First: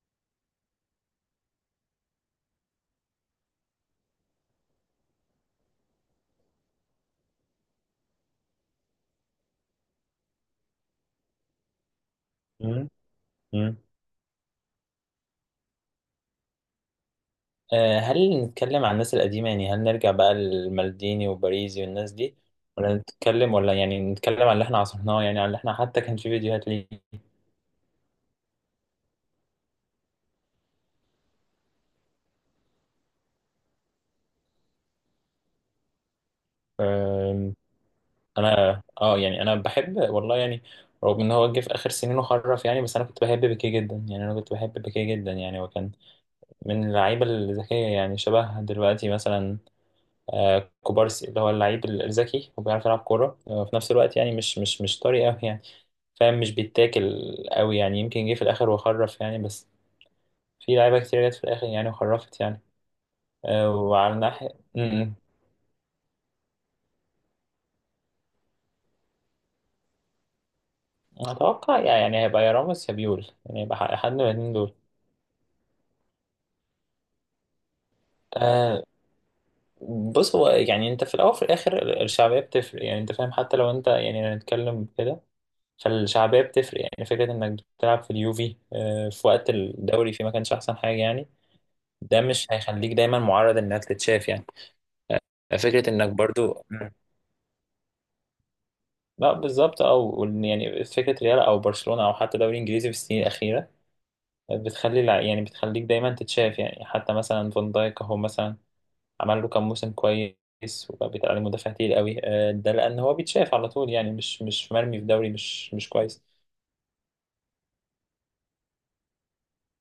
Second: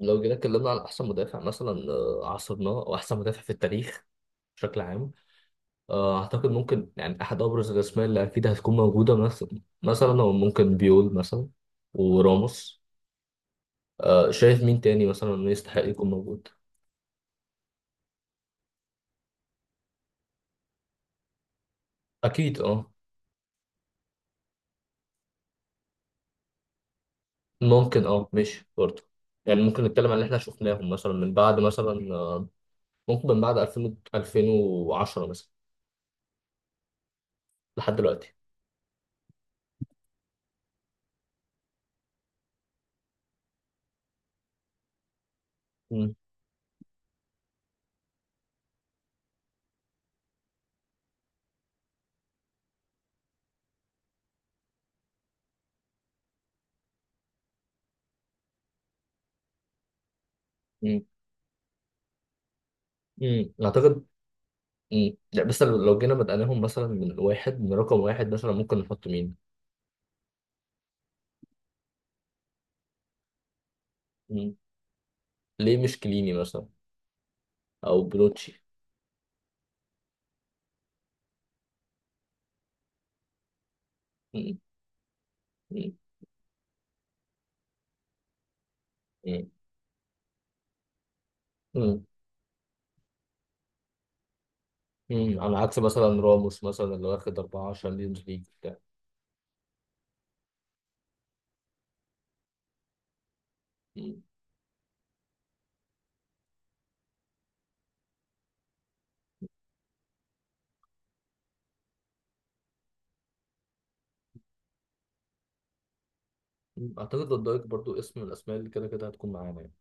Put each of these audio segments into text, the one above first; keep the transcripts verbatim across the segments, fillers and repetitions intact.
لو جينا اتكلمنا عن احسن مدافع مثلا آه، عصرناه او احسن مدافع في التاريخ بشكل عام. آه، اعتقد ممكن يعني احد ابرز الاسماء اللي اكيد هتكون موجوده مثلا مثلا هو ممكن بيول مثلا وراموس. مم. مم. آه، شايف مين تاني مثلا انه يستحق يكون موجود؟ آه، هل نتكلم عن الناس القديمة؟ يعني هل نرجع بقى للمالديني وباريزي والناس دي، اكيد اه. ولا نتكلم، ولا يعني نتكلم عن اللي احنا عاصرناه، يعني عن اللي احنا حتى كان في فيديوهات ليه. ممكن اه، ماشي برضه. يعني ممكن نتكلم عن اللي احنا شفناهم مثلا من بعد مثلا آه، ممكن من بعد الفين ألفين وعشرة مثلا آم، لحد دلوقتي. انا اه يعني انا بحب والله، يعني رغم ان هو جه في اخر سنين وخرف، يعني بس انا كنت بحب بيكيه جدا. يعني انا كنت بحب بيكيه جدا يعني هو كان مم. من اللعيبة الذكية، يعني شبه دلوقتي مثلا آه، كوبارسي، اللي هو اللعيب الذكي وبيعرف يلعب كورة آه، في نفس الوقت. يعني مش مش مش طري قوي، يعني فاهم، مش بيتاكل قوي. يعني يمكن جه في الاخر وخرف يعني، بس في لعيبه مم. كتير جت في الاخر يعني وخرفت يعني. مم. آه، اعتقد. وعلى الناحيه م- م. مم. لا، بس لو لو جينا بدأناهم مثلا من واحد من رقم واحد مثلا ممكن نحط مين؟ اتوقع يعني هيبقى يا راموس يا بيول، يعني هيبقى ح- حد من الاثنين مم. دول. ليه مش كليني مثلا أو بلوتشي؟ آه، بص، هو يعني انت في الاول وفي الاخر ال- الشعبيه بتفرق، يعني انت فاهم، حتى لو انت يعني مم. هنتكلم كده، مم. فالشعبيه بتفرق. يعني فكره انك بتلعب في اليوفي آه، في وقت مم. الدوري فيه ما كانش احسن حاجه يعني، مم. ده مش هيخليك دايما معرض انك تتشاف يعني. مم. على عكس فكره انك مثلا برضو راموس مثلا اللي واخد أربعة شامبيونز ليج بتاع. لا بالظبط، او يعني فكره ريال او برشلونه او حتى دوري انجليزي في السنين الاخيره مم. بتخلي الع- يعني بتخليك دايما تتشاف يعني. حتى مثلا فان دايك اهو مثلا، عمل له كام موسم كويس وبقى بيتقال عليه مدافع تقيل قوي. آه، ده لان هو بيتشاف على طول، يعني مش مش مرمي في دوري مش مش كويس. مم. أعتقد فان دايك برضو اسم من الأسماء اللي كده كده هتكون معانا يعني.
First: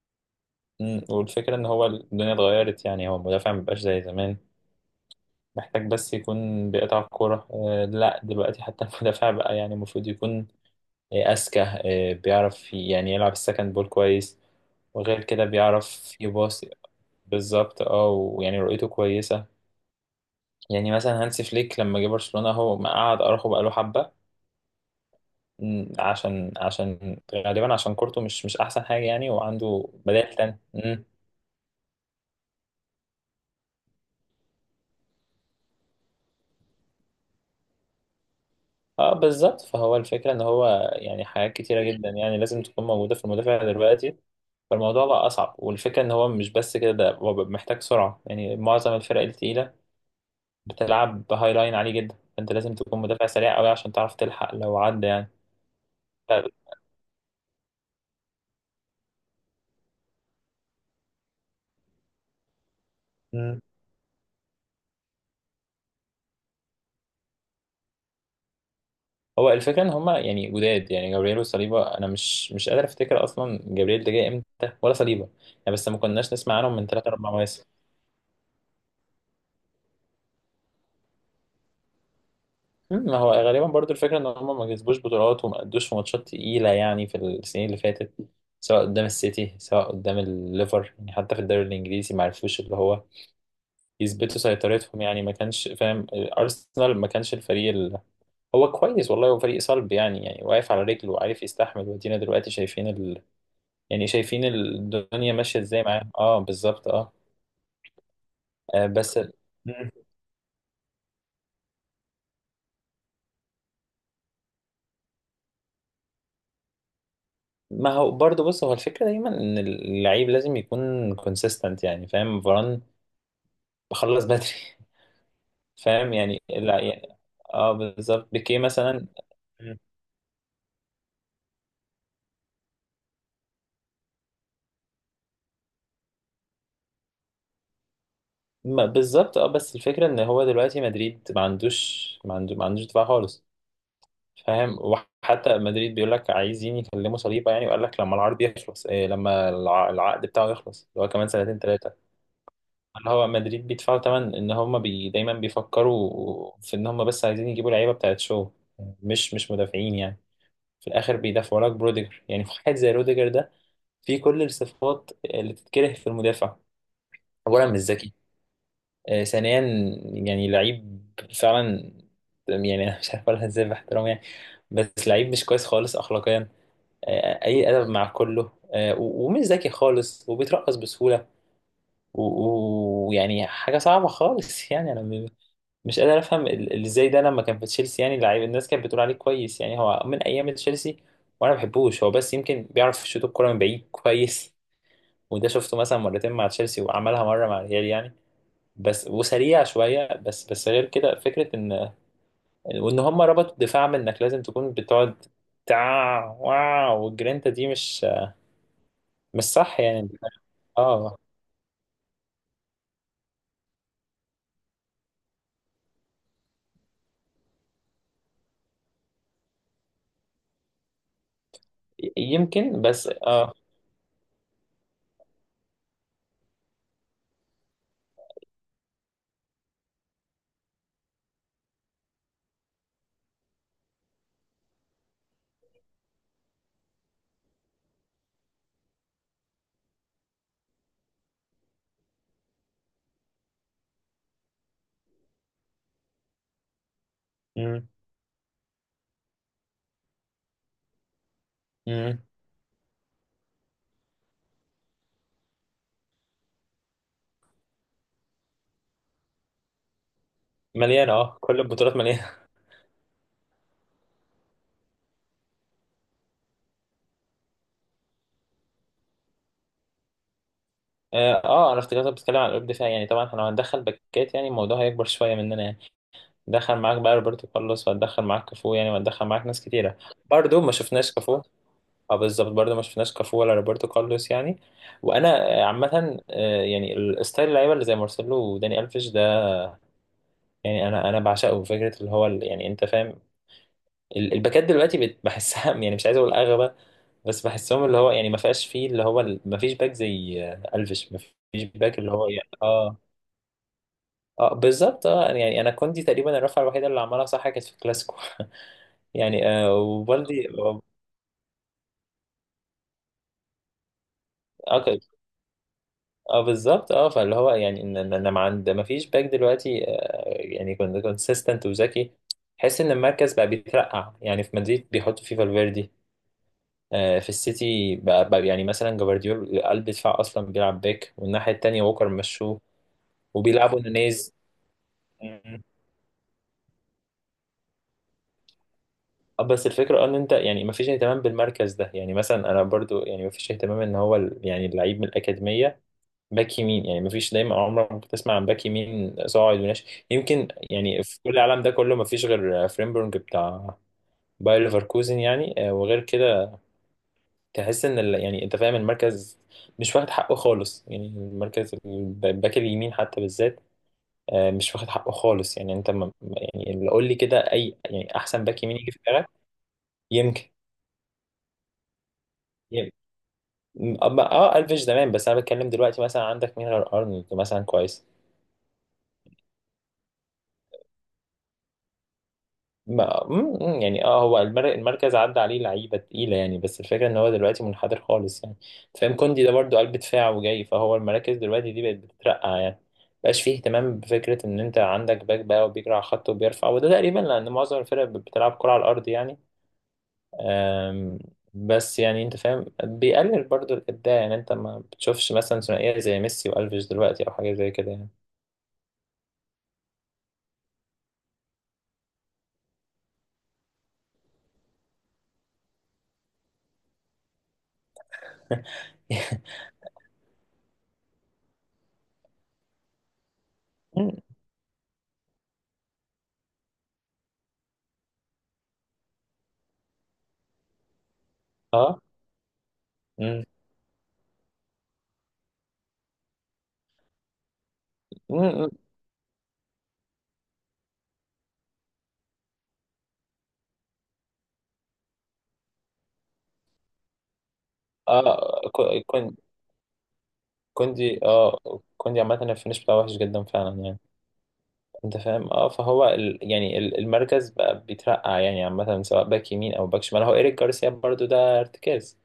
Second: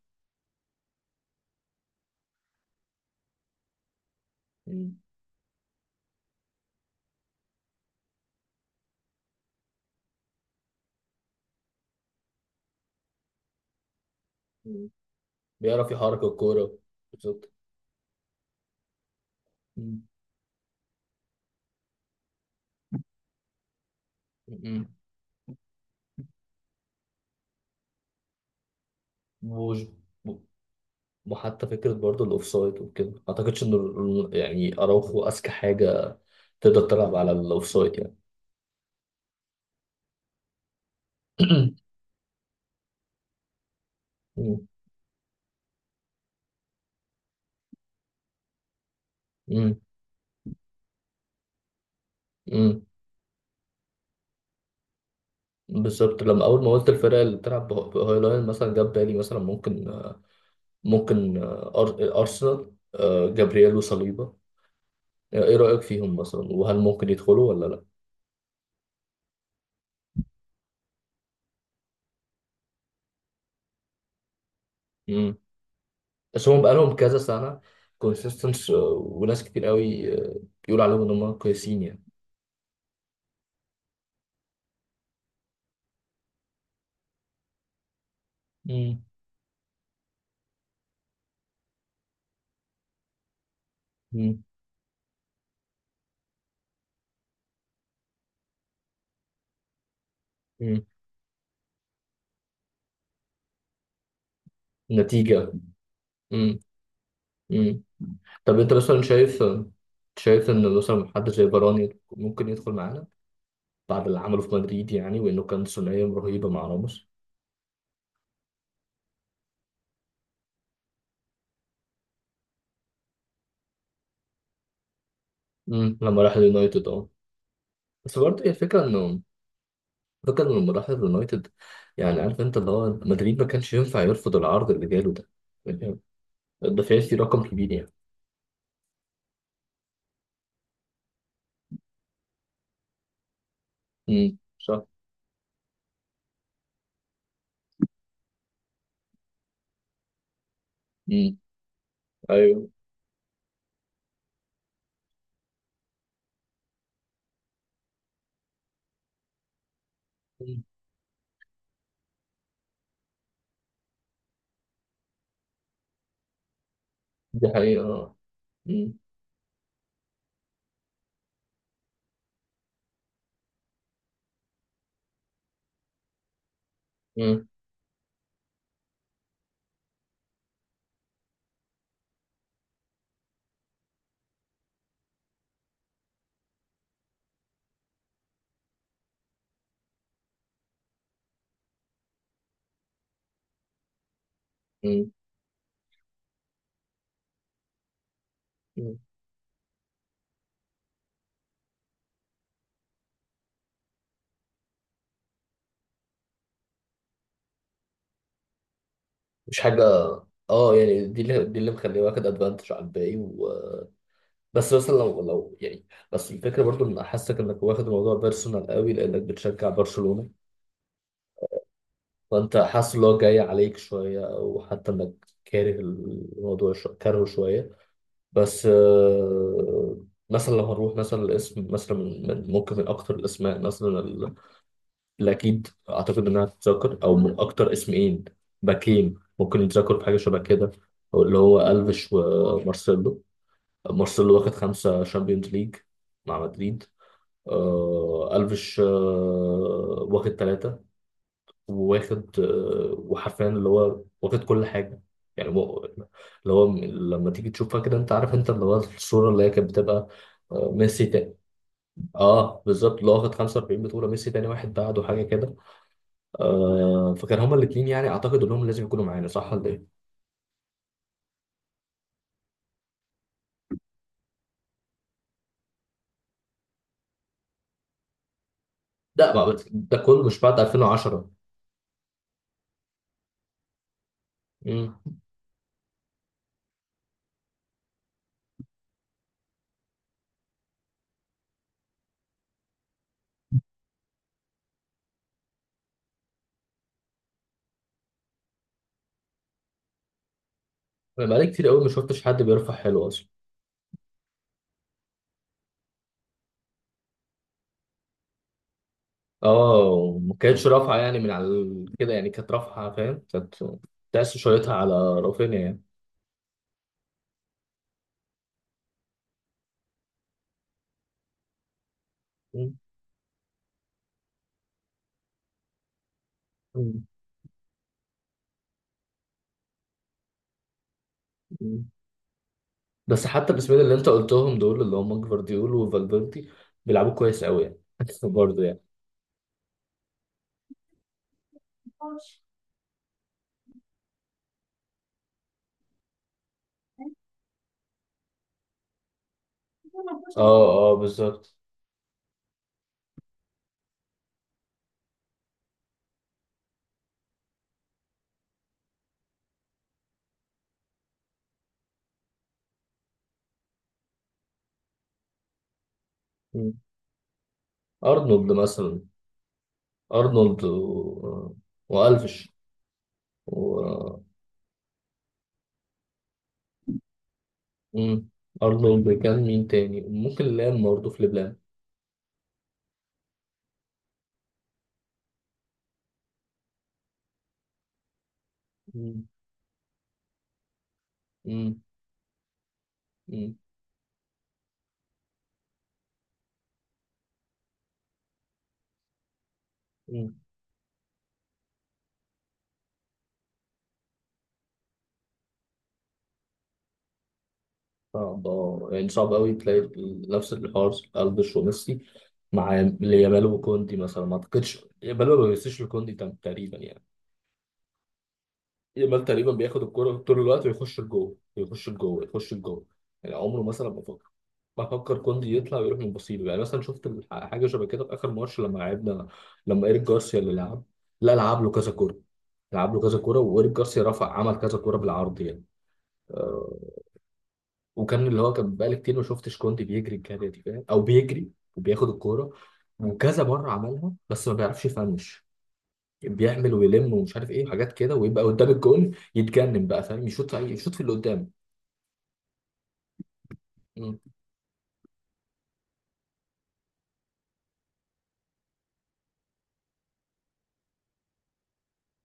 مم، والفكره ان هو الدنيا اتغيرت. يعني هو المدافع مبقاش زي زمان، مم. محتاج بس يكون بيقطع الكوره. آه، لا دلوقتي حتى المدافع بقى يعني المفروض يكون إيه، أذكى، إيه، بيعرف ي- يعني يلعب السكند بول كويس، مم. وغير كده بيعرف بيعرف يحرك يباص. الكورة. بالظبط. بالظبط، اه، ويعني رؤيته كويسة. مم. يعني مثلا هانسي فليك لما جه برشلونة هو ما قعد أراخو بقاله حبة. مم. مم، عشان عشان غالبا عشان كورته مش مش أحسن حاجة يعني، وج- وعنده بدائل تانية. مم. وحتى فكرة برضو الأوفسايد وكده ما أعتقدش إن ال- يعني أراوخو أذكى حاجة تقدر تلعب على الاوفسايد يعني. اه بالظبط، فهو الفكرة ان هو يعني حاجات كتيرة جدا يعني لازم تكون موجودة في المدافع دلوقتي، مم. فالموضوع بقى أصعب. والفكرة ان هو مش بس كده، ده هو محتاج سرعة. يعني معظم الفرق التقيلة مم. بتلعب هاي لاين عالي جدا، فانت لازم مم. تكون مدافع سريع قوي عشان تعرف تلحق لو عدى يعني. بالظبط، ف... لما اول ما قلت الفرق اللي بتلعب بهو- بهايلاين مثلا جاب بالي مثلا ممكن آه، ممكن آه، أر- ارسنال آه، مم. جابرييل وصليبا. آه، ايه رايك فيهم مثلا وهل ممكن يدخلوا ولا لا؟ هو الفكره ان هما يعني جداد، يعني جابرييل وصليبا، انا مش مش قادر افتكر اصلا جابرييل ده جاي امتى ولا صليبا مم. يعني. بس ما كناش بس نسمع هم عنهم من بقالهم ثلاث كذا اربع سنه مواسم. كونسيستنس، وناس كتير قوي آه، بيقول عليهم ان هم كويسين يعني. مم، ما هو غالبا برضو الفكره ان هما ما كسبوش بطولات، وما ادوش في ماتشات تقيله يعني في السنين اللي فاتت، سواء مم. قدام السيتي سواء قدام الليفر. يعني حتى في الدوري الانجليزي ما عرفوش اللي هو يثبتوا مم. سيطرتهم يعني. ما كانش فاهم، آه، ارسنال ما كانش الفريق هو كويس والله، هو فريق صلب، يعني يعني واقف على مم. رجله وعارف يستحمل. وادينا دلوقتي شايفين ال... يعني شايفين الدنيا نتيجه. ماشية ازاي معاه. اه مم. بالظبط اه. مم. طب انت آه، مثلا بس ال- شايف مم. شايف ان مثلا حد زي فاران ممكن يدخل معانا بعد اللي عمله في مدريد، يعني وانه كان ثنائيه رهيبه مع راموس. ما هو برضه، بص، هو الفكرة دايما ان اللعيب لازم يكون كونسيستنت يعني، فاهم. فران بخلص بدري مم. فاهم لما راح يعني، لا اليونايتد اه. يعني اه بس بالظبط، برضه هي بيكيه الفكره مثلا. انه مم. فكرة انه لما راح اليونايتد، يعني عارف انت اللي هو مدريد ما كانش ينفع يرفض العرض اللي جاله ده، يعني ده فيه فيه رقم كبير يعني. ما بالظبط اه، بس الفكرة ان هو دلوقتي مدريد ما عندوش ما عنده ما عندوش دفاع خالص، امم فاهم. صح. وحتى مدريد بيقول لك عايزين يكلموا صليبه يعني، وقال لك لما العرض يخلص، إيه لما الع- العقد بتاعه يخلص، اللي هو امم كمان سنتين ثلاثه. ايوه. اللي هو مدريد بيدفعوا ثمن ان هم بي دايما بيفكروا في ان هم بس عايزين يجيبوا لعيبه بتاعت شو، مش مش مدافعين يعني. مم. في الاخر بيدافعوا لك بروديجر. يعني واحد زي روديجر ده فيه كل الصفات اللي تتكره في المدافع. دي اولا مش حقيقة ذكي. اه. مم. آه، ثانيا يعني لعيب فعلا، يعني انا مش عارف اقولها ازاي باحترام يعني، بس لعيب مش كويس خالص اخلاقيا. آه، مم. اي ادب مع كله. آه، و- ومش ذكي خالص، وبيترقص بسهوله، و- و- ويعني حاجه صعبه خالص يعني انا م- مش قادر افهم ال- ال- ازاي ده لما كان في تشيلسي يعني لعيب الناس كانت بتقول عليه كويس. يعني هو من ايام تشيلسي وانا ما بحبوش، هو بس يمكن بيعرف يشوط الكوره من بعيد كويس. مم. وده شفته مثلا مرتين مع تشيلسي، وعملها مره مع الريال يعني مم. بس. وسريع شويه بس، بس غير كده فكره ان وان هم ربطوا الدفاع من انك لازم تكون بتقعد تع واو، والجرينتا دي مش مش مش صح حاجة. يعني. اه، يعني اه دي اللي دي اللي مخليه واخد ادفانتج على الباقي و. بس مثلا لو لو يعني، بس الفكرة برضو ان حاسك انك واخد الموضوع بيرسونال قوي لانك بتشجع برشلونة. ي- فانت يمكن حاسس ان بس هو جاي اه. عليك شويه، او حتى انك كاره الموضوع شو... كارهه شويه. بس، آه، مثلا لو هنروح مثلا الاسم مثلا من من- ممكن من اكتر الاسماء مثلا ال- اللي اكيد اعتقد انها تتذكر، او من اكتر اسمين باكين ممكن يتذكروا بحاجه شبه كده، أو اللي هو الفيش ومارسيلو. مارسيلو واخد خمسه شامبيونز ليج مع مدريد. مم. آه، الفيش آه، واخد ثلاثه، مم. واخد آه، وحرفيا اللي هو واخد كل حاجة. يعني هو اللي هو م- لما تيجي تشوفها كده، انت عارف انت اللي هو الصورة اللي هي كانت بتبقى آه، ميسي مليانة تاني. اه، كل البطولات مليانة. اه بالظبط، اللي هو واخد خمسة وأربعين بطولة. ميسي تاني واحد بعده حاجة كده. آه فكان هما الاتنين، يعني اعتقد انهم لازم يكونوا معانا صح ولا ايه؟ اه، آه، انا افتكرتك بتتكلم عن قلوب دفاع يعني، طبعا احنا لو هندخل باكات يعني الموضوع هيكبر شوية مننا يعني. دخل معاك بقى روبرتو كارلوس، وهتدخل معاك كافو يعني، وهتدخل لا، ما معاك ناس بت- ده كتيرة. كله مش بعد برضو ما شفناش ألفين وعشرة. كافو. اه بالظبط، برضو ما شفناش كافو ولا روبرتو كارلوس يعني. امم وانا آه، عامة آه، يعني الستايل اللعيبة اللي زي مارسيلو وداني الفيش ده، يعني انا انا بعشقه. فكرة اللي هو ال- يعني انت فاهم، ال- الباكات دلوقتي بت- بحسها يعني مش عايز اقول اغبى، بس بحسهم اللي هو يعني ما فيهاش فيه اللي هو ال- ما فيش باك زي آه، الفيش، ما انا بقالي فيش كتير قوي ما باك اللي شفتش هو حد يعني بيرفع اه. حلو اصلا. اه بالظبط اه، يعني يعني انا كوندي تقريبا الرفعه الوحيده اللي عملها صح كانت في الكلاسيكو يعني آه، اه، وما وبالدي كانتش رافعة يعني من على ال- كده، يعني كانت رافعة فاهم، كانت تحس شايطها اه على ك- رافينيا يعني. اه بالظبط اه، فاللي هو يعني ان ان انا ما عند ما فيش باك دلوقتي آه يعني كنت كونسيستنت وذكي. تحس ان المركز بقى بيترقع يعني، في مدريد بيحطوا فيه فالفيردي، مم. آه، في السيتي بقى بقى يعني مثلا جفارديول قلب دفاع اصلا بيلعب باك، والناحيه التانيه مم. ووكر مشوه، بس حتى الاسمين وبيلعبوا اللي انت نونيز. قلتهم دول اللي هم مم. جفارديول وفالفيردي بيلعبوا كويس قوي يعني. برضه يعني. آه، بس الفكره ان انت يعني مفيش اهتمام بالمركز ده. يعني مثلا انا برضو يعني مفيش اهتمام ان هو ال- يعني اللعيب من الاكاديميه باك يمين، يعني مفيش دايما، عمرك ما بتسمع عن باك يمين صاعد وناشئ، يمكن اه، اه، يعني في كل بالظبط. العالم ده كله مفيش غير آه، فريمبونج بتاع باير ليفركوزن يعني. آه، وغير كده تحس ان ال... يعني انت فاهم، المركز مش واخد حقه خالص. يعني المركز الب- الباك اليمين حتى بالذات، آه، مش واخد حقه خالص. يعني انت ما... ما- يعني مم. اللي قول لي كده اي يعني احسن ارنولد باك يمين يجي في مثلا. دماغك. يمكن. ارنولد و، والفش يمكن و، اه، آه، آه، الفيش زمان، بس انا بتكلم دلوقتي مثلا عندك مين غير ارنولد مثلا كويس؟ مم. ارنولد كان مين تاني ممكن؟ لام برضه، في لبلان. ما مم، يعني اه، هو المر- المركز عدى عليه لعيبه تقيله يعني، بس الفكره ان هو دلوقتي منحدر خالص يعني. أنت فاهم، مم. كوندي ده برضو قلب دفاع وجاي، فهو المراكز دلوقتي مم. دي بقت بتترقع يعني. مبقاش مم. فيه اهتمام بفكره ان انت عندك باك بقى وبيجري على الخط وبيرفع، وده تقريبا لان معظم الفرق بتلعب كره على الارض يعني. مم. أم، بس يعني انت فاهم، بيقلل برضو الابداع. يعني انت ما بتشوفش مثلا ثنائيه زي ميسي والفيش دلوقتي، او حاجه زي كده يعني. صعب آه. يعني صعب قوي تلاقي نفس الحوار الفش وميسي مع يامال وكوندي مثلا. ما اعتقدش يامال ما بيمسيش لكوندي تم- تقريبا يعني. يامال تقريبا بياخد الكرة طول الوقت، ويخش لجوه يخش لجوه يخش لجوه. يعني عمره مثلا ما فكر بفكر كوندي يطلع ويروح من بصيله يعني. مثلا شفت الح- حاجه شبه كده في اخر ماتش لما لعبنا، لما ايريك جارسيا اللي لعب، لا، لعب له كذا اه. كوره لعب له كذا كوره، مم. وايريك جارسيا رفع عمل كذا كوره بالعرض يعني. آه، وكان مم. اللي هو مم. كان بقالي كتير ما شفتش كوندي بيجري الجري دي فاهم، او بيجري وبياخد الكوره. وكذا مره عملها بس ما بيعرفش يفنش، بيعمل ويلم ومش عارف ايه حاجات كده، ويبقى اه قدام كو- الجون كون- يتجنن بقى فاهم، يشوط في- يشوط في اللي كوندي اه، قدامه. كوندي عامة الفينش بتاعه وحش جدا فعلا يعني، مم. انت فاهم اه. فهو ال... يعني ال- المركز بقى بيترقع يعني، عامة سواء باك يمين او باك شمال. هو ايريك جارسيا برضو ده ارتكاز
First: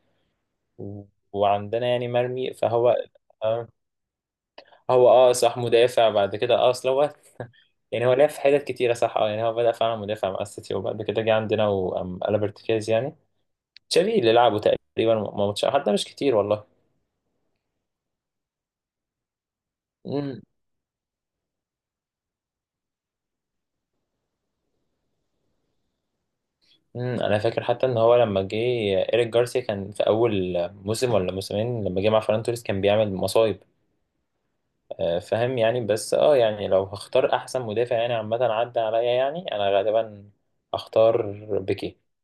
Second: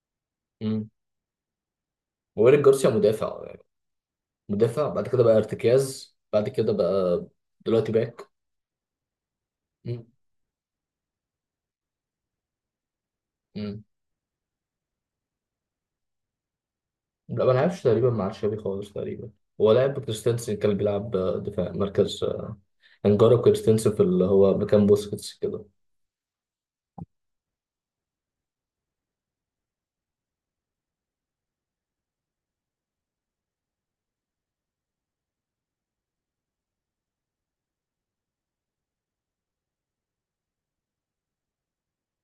مم. و... وعندنا يعني مرمي، وإيريك جارسيا فهو مدافع يعني. آه. مدافع بعد هو كده اه بقى صح، مدافع ارتكاز، بعد بعد كده اه. كده اصل هو بقى دلوقتي يعني هو لعب باك. في حتت كتيرة صح اه، يعني هو بدأ فعلا مم. مدافع مع السيتي، وبعد كده جه عندنا وقلب ارتكاز يعني. مم. تشافي اللي لعبه تقريبا ماتش، حتى مش كتير والله. لا، ما لعبش تقريبا مع تشافي خالص تقريبا. هو لعب، كريستنسن كان بيلعب آه، دفاع مركز آه، انجارو كريستنسن في اللي هو مكان بوسكيتس كده امم، انا فاكر حتى ان هو لما جه ايريك جارسيا كان في اول موسم ولا موسمين، لما جه مع فران توريس كان بيعمل مصايب. آه، فاهم يعني، بس اه. يعني لو هختار احسن مدافع يعني عامه عدى عليا، يعني انا غالبا هختار بيكي